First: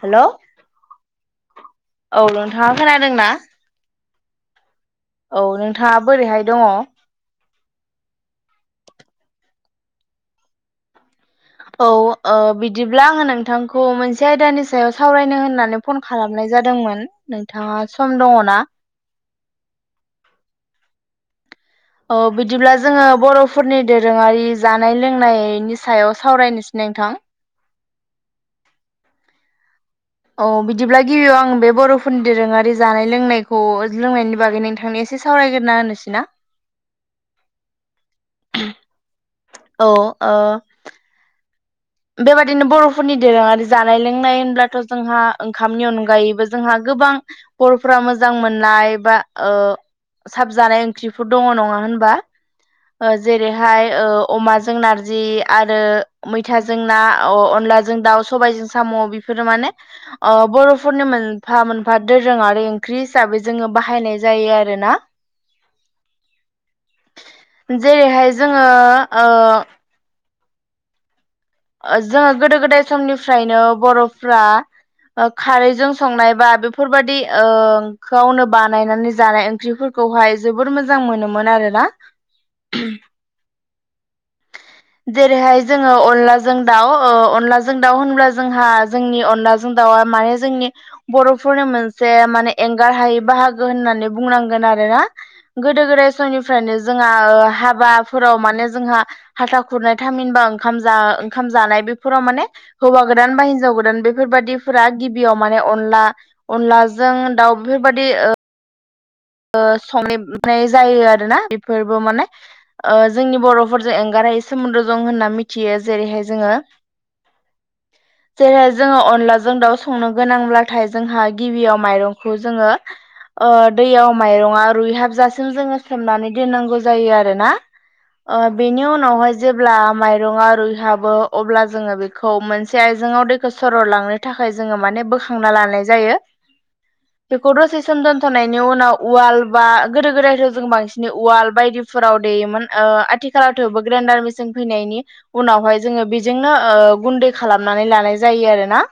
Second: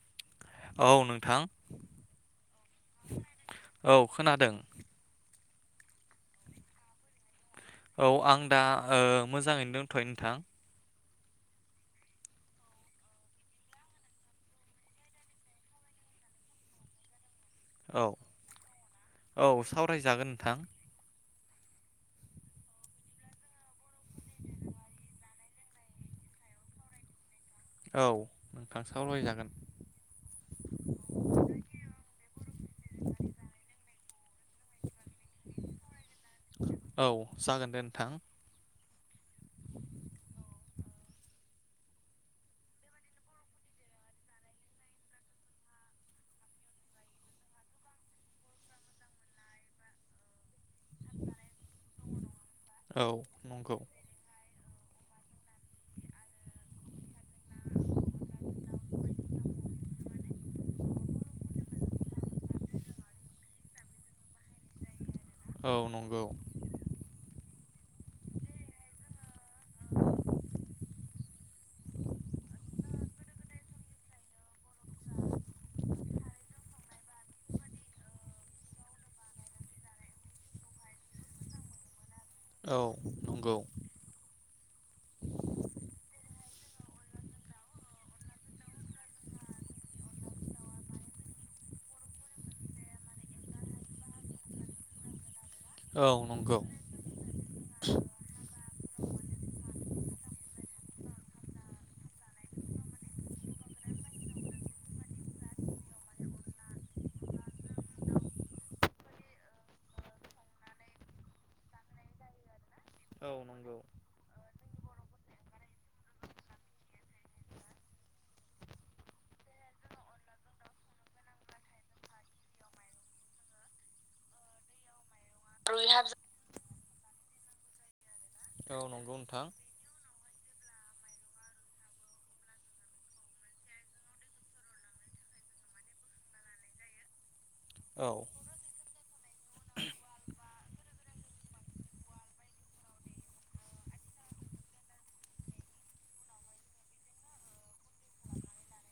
Hello औ नोंथां औ नोंथांङा खोनादोंना औ खोनादों औ नोंथांङा बोरैहाय दंङो औ आं दा ओ मोजांङैनो दंथयो नोंथां औ बिदिब्ला आंङो नोंथांखौ मोनसे आयदानि सायाव सावरायनो होननानै फन खालामनाय जादोंमोन नोंथाङा औ सम दङो ना औ सावरायजागोन नोंथां बिदिब्ला जोंङो बर'फोरनि दोरोंङारि जानाय लोंनायनि सायाव सावरायनो नोंथां औ नोंथां सावराय जागोन औ बिदिब्ला गिबियाव आं बे बर'फोरनि दोरोंङारि जानाय लोंनायखौ लोंनायनि बागै नोंथांनि एसे सावरायग्रोना होनोसै ना औ जागोन दे नोंथां औ ओ बेबायदिनो बर'फोरनि दोरोंङारि जानाय लोंनाय होनब्लाथ' जोंहा ओंखामनि अनगायैबो जोंहा गोबां बर'फोरा मोजां मोननाय बा साब जानाय ओंख्रिफोर दंङो नङा होनबा औ नंगौ जेरैहाय अमा नारजि आरो मै मैथाजों ना अनलाजों दाउ सबायजों साम' बेफोरो माने बर'फोरनि मोनफा - मोनफा दोरोङारि ओंख्रि हिसाबै जोंङो बाहायनाय जायो आरोना औ नंगौ जेरैहाय जोंङो ओ [inaudible] जोंङो गोदो गोदाय समनिफ्रायनो बर'फ्रा खारैजों संनाय बा बेफोरबायदिखौनो ओ बानायनानै जानाय ओंख्रिफोरखौ खौहाय जोबोद मोजां मोनोमोन आरोना औ नंगौ जों दाउ अनलाजों दाउ होनब्ला जोंहा जोंनि अनलाजों दाउआ माने जोंनि बर' फोरनो मोनसे माने एंगार हायै बाहागो होननानै बुंनांगोन आरो ना गोदो औ गोदाय नंगौ समनिफ्रायनो जोंहा हाबाफोराव माने जोंहा हाथा खुरनाय थामहिनबा ओंखाम ओंखाम जानाय बेफोराव माने हौवा गोदान बा हिनजाव गोदान बेफोरबायदि दिफोरा गिबियाव माने अनला अनलाजों दाउ बेफोरबादि संनाय जायो आरोना बेफोरबो माने ओ औ जोंनि नंगौ बर'फोरजों एंगारायै सोमोन्दो दं होनना मिथियो जेरैहाय जोङो [inaudible] जेरैहाय जोङो अनलाजों दाउ संनो गोनांब्लाथाय जोंहा गिबियाव माइरंखौ जोङो ओ दैयाव माइरङा रुइहाबजासिम जोङो सोमनानै दोननांगौ जायो आरोना ओ औ बेनि नंगौ उनावहाय नोंथां जेब्ला माइरङा रुय हाबो अब्ला जोङो बेखौ मोनसे आइजेङाव दैखौ सररलांनो थाखाय जोङो माने बोखांना लानाय यो बेखौ दसे सोम औ दोनथ'नायनि उनाव उवाल बा गोदो गोदायथ जों बांसिन उवाल बायदिफोराव देयोमोन आथिखालावथ ग्रेन्डार मेसिन फैनायनि उनावहाय जोङो बेजोंनो ओ गुन्दै खालामनानै लानाय जायो आरोना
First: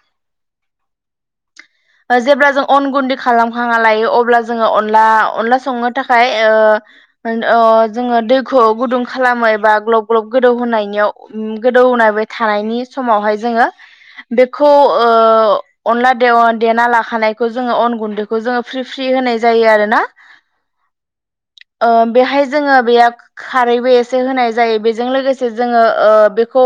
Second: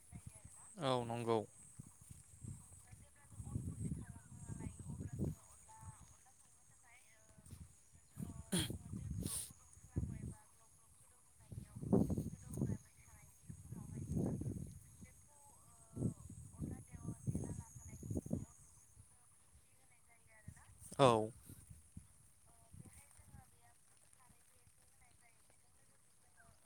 औ नंगौ जेब्ला जों अन गुन्दै खालामखाना लायो अब्ला जोङो अनला संनो थाखाय ओ जोङो दैखौ गुदुं खालामो एबा ग्लब ग्लब गोदौ होनायनियाव गोदौबाय थानायनि समावहाय जोङो बेखौ ओ अनला देना लाखानायखौ जोङो अन गुन्दैखौ जोङो फ्रि फ्रि होनाय जायो आरोना औ ओ बेहाय जोङो बेयो खारैबो एसे होनाय जायो बेजों लोगोसे जोङो ओ बेखौ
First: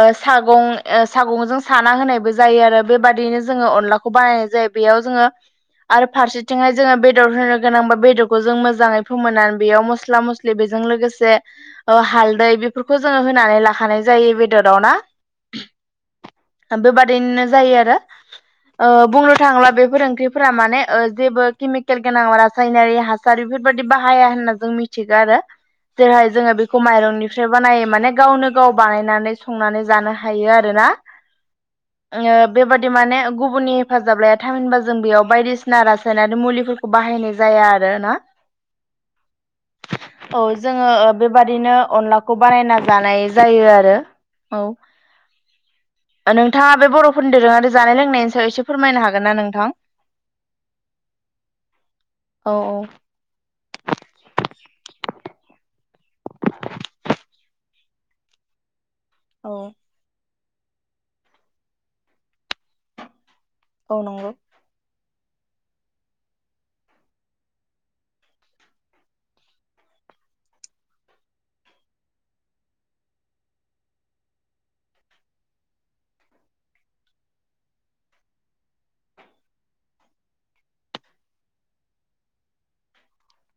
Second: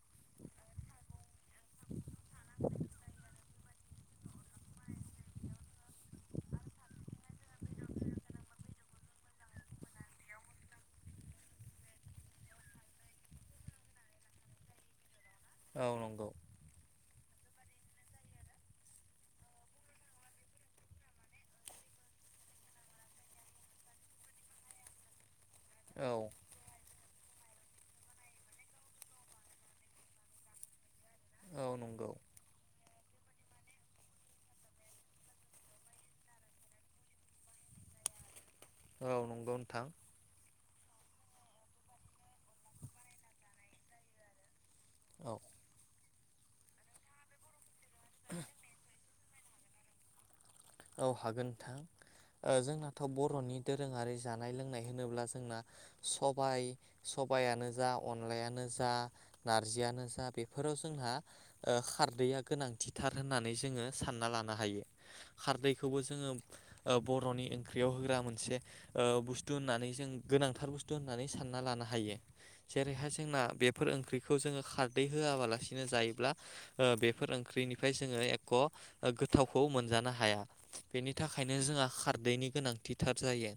ओ सागं सागंजों साना होनाय जायो आरो बे बादिनो जोङो अनलाखौ बानायनाय जायो बेयाव जोङो आरो फारसेथिंहाय जोङो बेदर होनो गोनांबा बेदरखौ जों मोजाङै फोमोनानै बेयाव मस्ला मस्लि बेजों लोगोसे हालदै बेफोरखौ जोङो होनानै लाखानाय जायो बेदराव ना औ नंगौ दिनो जायो आरो ओ बुंनो थाङोब्ला बेफोर ओंख्रिफोरा माने ओ जेबो केमिकेल गोनां रासायनारि हासार बेफोरबायदि बाहाया होनना जों मिथिगौ आरो औ जेरैहाय जोङो बेखौ माइरं निफ्राय बानायो माने गावनो गाव बानायनानै संनानै जानो हायो आरोना नंगौ ओ बेबादिनो माने गुबुननि हेफाजाब लाया थामहिनबा जों बेयाव बायदिसिना रासायनारि मुलिफोरखौ बाहायनाय जाया आरो ना औ नंगौ नोथां जोङो बेबादिनो अनलाखौ बानायना जानाय जायो आरो औ औ नोंथाङा बे बर'फोर दोरोङारि जानाय लोंनायनि सायाव एसे फोरमायनो हागोन ना नोंथां औ हागोन औ नोंथां औ जोंनाथ' बर'नि दोरोङारि जानाय जानाय लोंनाय होनोब्ला जोंना सबाइयानो जा अनलायानो जा औ नारजियानो जा बेफोराव जोंहा खारदैया गोनांथिथार होननानै जोङो औ नंगौ सानना लानो हायो खारदैखौबो जोङो बर'नि ओंख्रियाव होग्रा मोनसे बुस्थु होननानै जों गोनांथार बुस्थु होननानै सानना लानो हायो जेरैहाय जोंना बेफोर ओंख्रिखौ जोङो खारदै होआबालासिनो जायोब्ला बेफोर ओंख्रि ओंख्रिनिफ्राय जोङो एख' गोथावखौ मोनजानो हा हाया बेनि थाखायनो जोंहा खारदैनि गोनांथिथार जायो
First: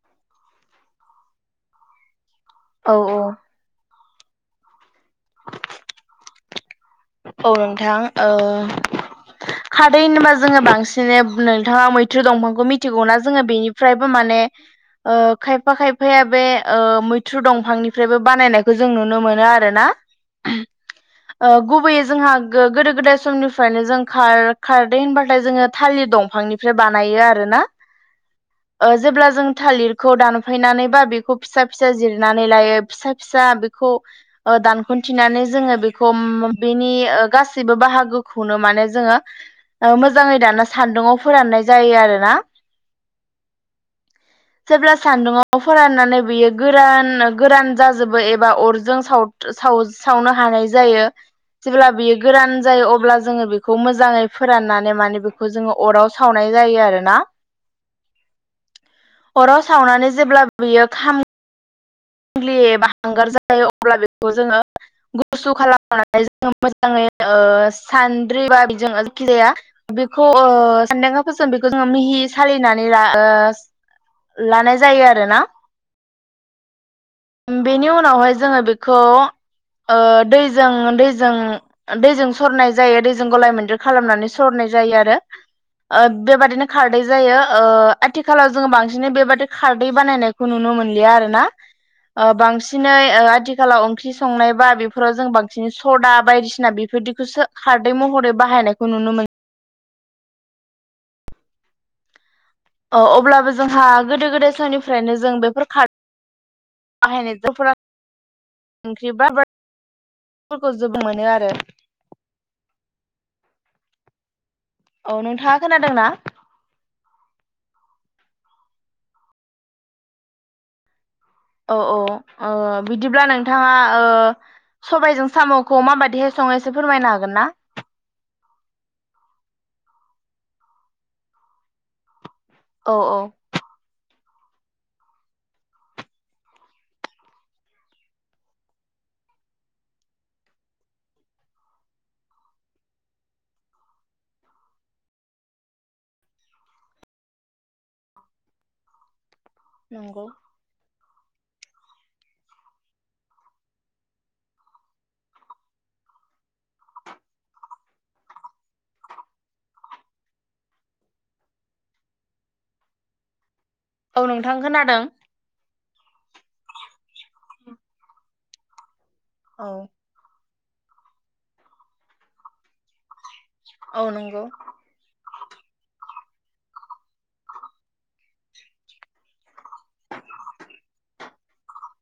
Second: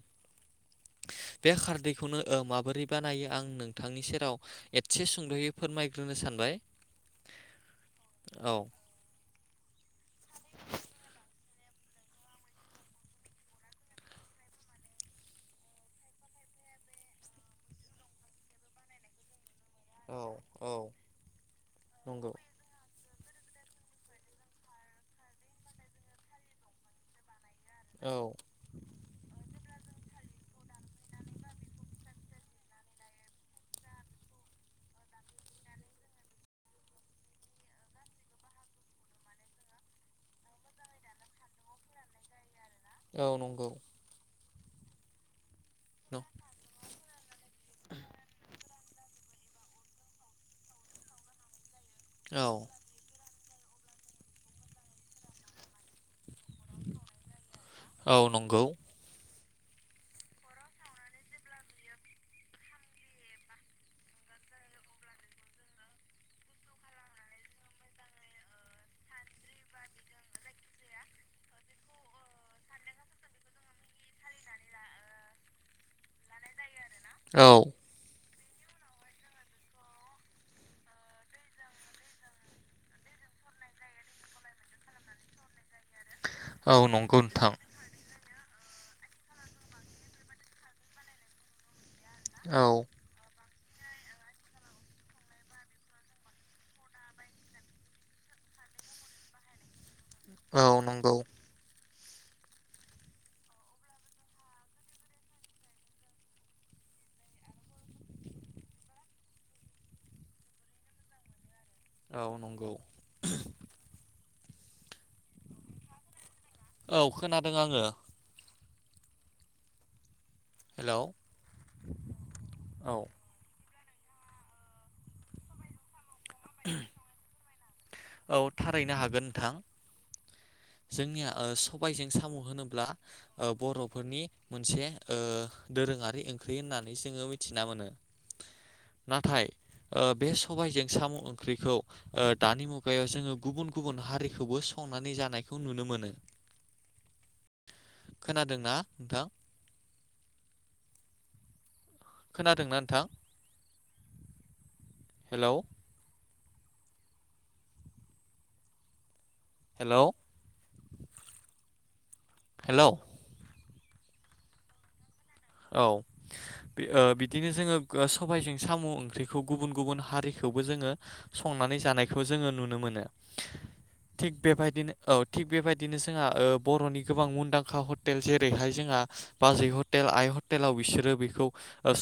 बे खारदैखौनो ओ माबोरै औ औ बानायो आं नोंथांनि सेराव एसे सुंद'यै फोरमायग्रोनो सानबाय औ नोंथां ओ औ खारदै होनबा जोंङो बांसिन नोंथांङा मैथ्रु दंफांखौ मिथिगौना जोंहा बेनिफ्रायबो माने ओ खायफा खायफाया ओ बे ओ मैथ्रु दंफांनिफ्रायबो बानायनायखौ जों नुनो मोनो आरो ना औ औ गुबैयै नंगौ जोंहा गोदो समनिफ्रायनो जों खारदै होनबाथाय जोंङो थाालिर दंफांनिफ्राय बानायो आरोना औ जेब्ला जों थालिरखौ दानफायनानैबा बेखौ फिसा - फिसा जिरनानै लायो फिसा- फिसा बे दानख'थिनानै जोंङो बेखौ बेनि गाससिबो बाहागोखौनो माने जोंङो मोजांङै दाना सान्दुङाव फोराननाय जायो आरो ना औ नंगौ जेब्ला सान्दुङाव फोराननानै औ बियो गोरान गोरान जाजोबो एबा अरजों सावनो हानाय जायो जेब्ला बियो गोरान जायो अब्ला जोंङो बेखौ बेखौ मोजांङै फोराननानै माने बेखौ जोंङो अराव सावनाय जायो आरोना औ नंगौ अराव सावनानै जेब्ला बियो खाम लि एबा हांगार जायो अब्ला बेखौ जोंङो गुसु खालामनानै मोजांङै ओ सानद्रिबा बिजों जायखि जाया बेखौ सानदांगा फोरजों बेखौ मिहि सालिनानै लानाय जायो आरोना औ बेनि उनावहाय जोंङो बेखौ ओ दैजों दै दैजों सरनाय जायो दैजों गलाय मोनदेर खालामनानै सरनाय बेबायदिनो औ खारदै नंगौ नोंथां आथिखालाव जोंङो बांसिनै बेबादि खारदै बानायनायखौ नुनो मोनलिया आरोना औ बांसिनै आथिखा आथिखालाव ओंख्रि संनाय बा बेफोराव जों बांसिन सदा बायदिसिना बेफोरदिखौसो खारदै महरै बाहाय नायखौ नुनो मोन औ नंगौ अब्लाबो जोंहा गोदो गोदाय समनिफ्रायनो जों बेफोर खार [unintelligible] [unintelligible] ओंख्रि [unintelligible] [unintelligible] जोबो मोनो आरो औ नंगौ औ नोंथांङा खोनादोंना औ खोनादों आंङो हेलौ औ औ ओ औ बिदिब्ला नोंथांङा ओ सबायजों साम'खौ माबादि हाय संनाय एसे फोरमायनो हागोन ना औ थारैनो हागोन नोंथां जोंनिया ओ सबायजों साम' होनोब्ला औ औ ओ बर'फोरनि मोनसे ओ दोरोंङारि ओंख्रि होननानै जोंङो मिथिना मोनो नाथाय ओ बे सबायजों साम' ओंख्रिखौ ओ दानि मुगायाव जोंङो गुबुन गुबुन हारिखौबो संनानै जानायखौ नुनो मोनो खोनादोंना नोंथां नंगौ खोनादोंना नोंथां हेलौ हेलौ हेलौ औ नोंथां खोनादों औ बिदिनो ओ जोंङो सबायजों साम' ओंख्रिखौ औ गुबुन गुबुन हारि खौवबो जोंङो संनानै जानायखौ जोंङो नुनो मोनो औ थिग नंगौ बेबायदिनो औ थिग बेबायदिनो जों बर'नि गोबां मुंदांखा हटेल जेरैहाय जोंहा बाजै हटेल आइ ह टेलाव बिसोरो बेखौ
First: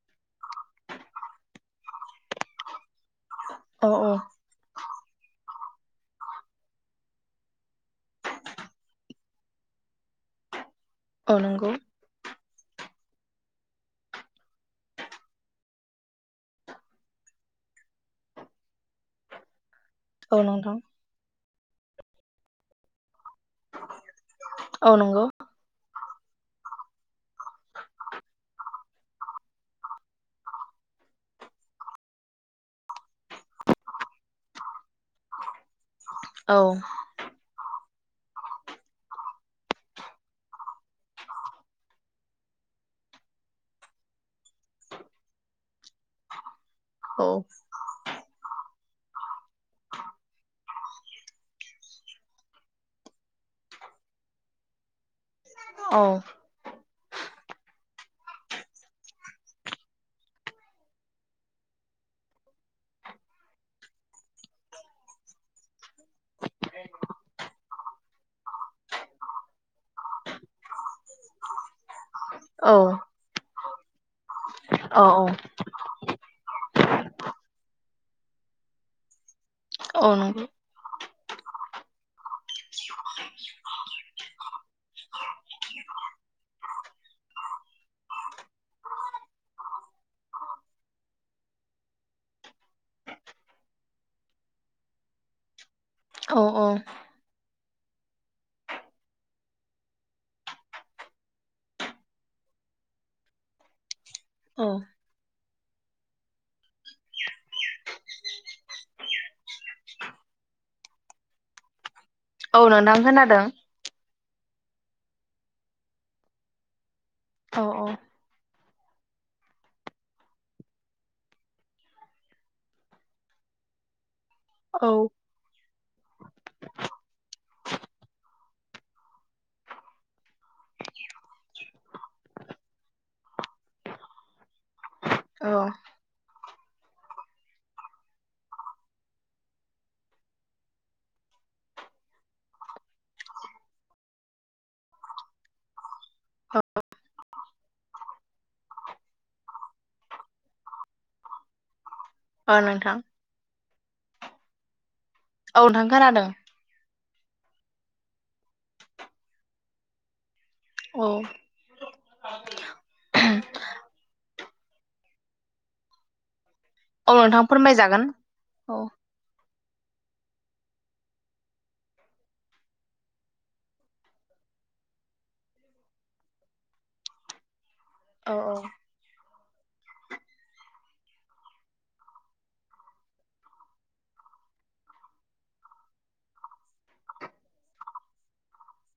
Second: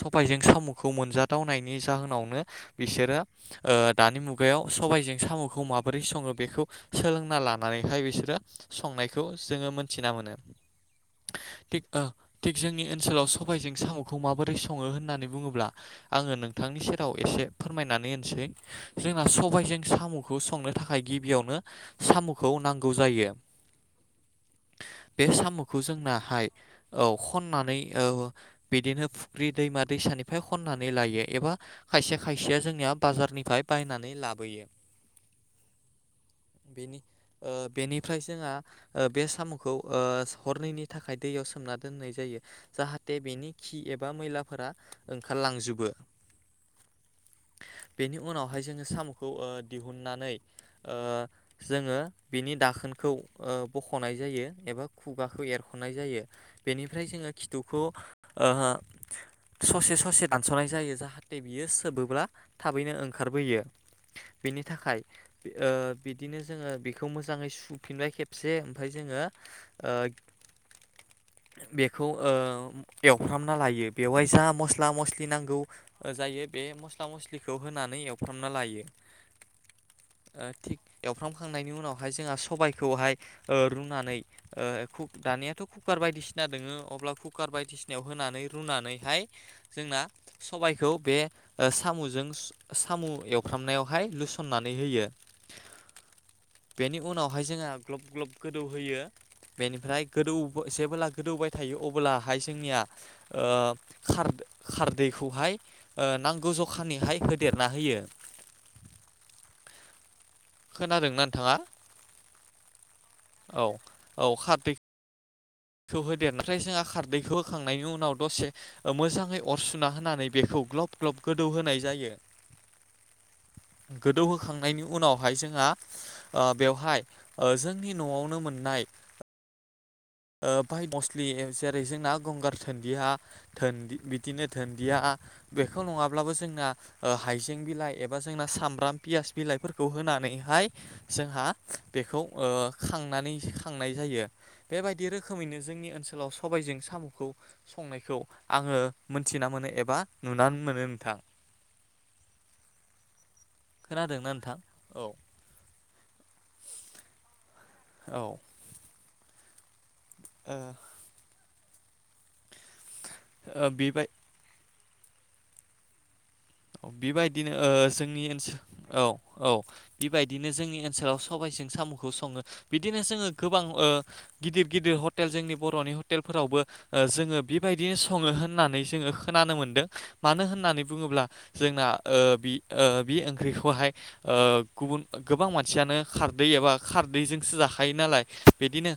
सबायजों साम'खौ मोनजाथावनायनि जाहोनावनो बिसोरो ओ औ औ दानि मुगायाव सबाइजों साम' खौ माबोरै सङो बेखौ सोलोंना लानानैहाय बिसोरो संनायखौ जोङो मोनथिना मोनो औ नंगौ थिग ओ थिग जोंनि ओनसोलाव स बायजों साम'खौ माबोरै सङो होननानै बुङोब्ला आङो नोंथांनि सेराव एसे फोरमायनानै होनोसै जोंना सबायजों साम'खौ औ संनो नोंथां थाखाय गिबियावनो साम'खौ नांगौ जायो औ बे नंगौ साम'खौ जोंनाहाय औ खननानै ओ बिदिनो फुख्रि दैमा दैसानिफ्राय खननानै लायो एबा खायसे खायसेया जोंनिया बाजारनिफ्राय बायनानै लाबोयो औ बेनि बेनिफ्राय ओमफ्राय जोंहा बे साम'खौ हरनैनि थाखाय दैयाव सोमना दोननाय जायो जाहा थे बेनि खि एबा मैलाफोरा ओंखारलांजोबो औ बेनि उनावहाय जोङो साम'खौ ओ दिहुननानै ओ जोङो बिनि दाखोनखौ ओ बख'नाय जायो एबा खुु गाखौ एरख'नाय औ जायो बेनिफ्राय जोङो खिथुखौ ओ ससे ससे दानस'नाय जायो जाहाथे बियो सोबोब्ला थाबैनो ओंखारबोयो बेनि थाखाय ओ बिदिनो जोङो बेखौ मोजाङै सुफिनबाय खेबसे ओमफ्राय जोङो ओ बेखौ ओ औ एवफ्रामना लायो बेवहाय जा मस्ला औ मस्लि नांगौ जायो बे मस्ला मस्लिखौ होनानै एव फ्रामना लायो औ ओ नंगौ थिग एवफ्रामखांनायनि उनावहाय जोंहा सबायखौहाय ओ रुनानै ओ खुुग दानियाथ' कुकार बायदिसिना दङो अब्ला कुकार बायदिसिनायाव होनानै रुनानैहाय जोंना सबायखौ बे सामुजों स साम' एवफ्रामनायावहाय लुसननानै होयो औ औ बेनि उनावहाय जोङो ग्लब ग्लब गोदौहोयो बेनिफ्राय गोदौ जेबोला गोदौबाय थायो अब्ला अब्लाहाय जोंनिया ओ खार औ खारदैखौहाय ओ नांगौ जखानिहाय होदेरना होयो खोनादोंना नोंथाङा? औ नोंथां खोनादों औ खौ होदेर ओमफ्राय जोंहा खारदैखौ औ होखांनायनि उनाव दसे ओ मोजाङै अर सुना होनानै बेखौ ग्लब ग्लब गोदौ होनाय जायो गोदौहोखांनायनि औ उनावहाय जोंहा ओ बेवहाय ओ जोंनि न'आवनो मोननाय ओ बाय मस्लि जेरै जोंना गंगार थोनदिया धोन बिदिनो धोनन्दिया औ बेखौ नङाब्लाबो जोंना ओ हाइजें बिलाइ एबा जोंना सामब्राम पियास बिलाइफोरखौ होना नानैहाय जोंहा बेखौ ओ खांनानै खांनाय जायो बेबायदि रोखोमैनो जोंनि ओनसोलाव औ सबाइजों साम'खौ संनायखौ आङो मोनथिना मोनो एबा नुनानै मोनो नोंथां औ नोंथां खोनादोंना नोंथां औ औ नोंथां खोनादों औ औ ओ बे बाय औ नोंथां बेबायदिनो ओ फोरमायजागोन जोंनि ओनसो औ औ बायदिनो जोंनि ओनसोलाव सबायजों साम'खौ सङो बिदिनो जोङो गोबां ओ गिदिर गिदिर ह टेल जोंनि बर'नि हटेलफोरावबो ओ जोङो बि बायदिनो सङो औ औ होननानै जोङो खोनानो मोन्दों मानो होननानै बुङोब्ला जोंना ओ बि ओ बिओंख्रिखौहाय गुबुन गोबां मानसियानो खार दै एबा खारदैजोंसो जाखायो नालाय बिदिनो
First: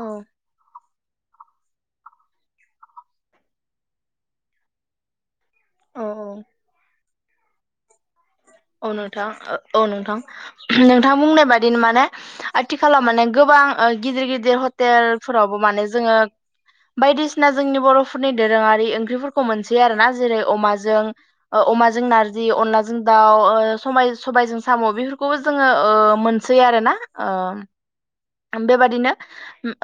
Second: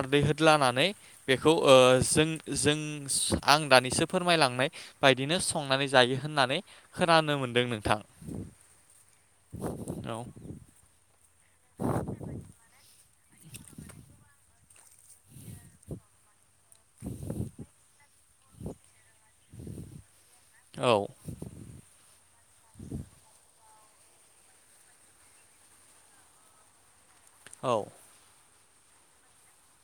औ होदलानानै बेखौ ओ जों जों आं दानिसो फोरमायलांनाय बायदिनो संनानै औ जायो औ होननानै खोनानो मोन्दों नोंथां औ नोंथां औ नोंथां नोंथां बुंनाय बादिनो माने आथिखालाव माने गोबां ओ गिदिर गिदिर हटेलफोरावबो माने जोङो बायदिसिना जोंनि बर'फोरनि दोरोङारि ओंख्रिफोरखौ मोनसै आरो ना जेरै औ अमाजों ओ अमा जों नारजि अनलाजों दा ओ समा सबाइजों साम' बेफोरखौबो जोङो ओ मोनसै आरो ना ओ औ बेबादिनो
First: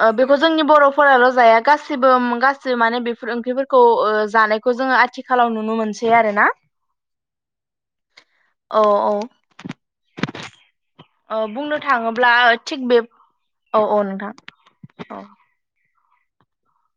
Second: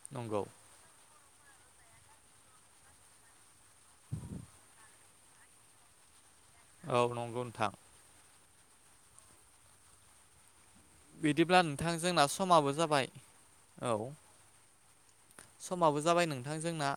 ओ बेखौ नंगौ जोंनि बर'फोराल' जाया गासैबो गासिबो माने बेफोर ओंख्रिफोरखौ ओ जानायखौ जोङो आथिखालाव नुनो मोनसै आरो ना औ नंगौ नोंथां औ औ औ बिदिब्ला बुंनो नोंथां जोंना थाङोब्ला समाबो थिग बे जाबाय औ औ नोंथां औ समाबो जाबाय नोंथां जोंना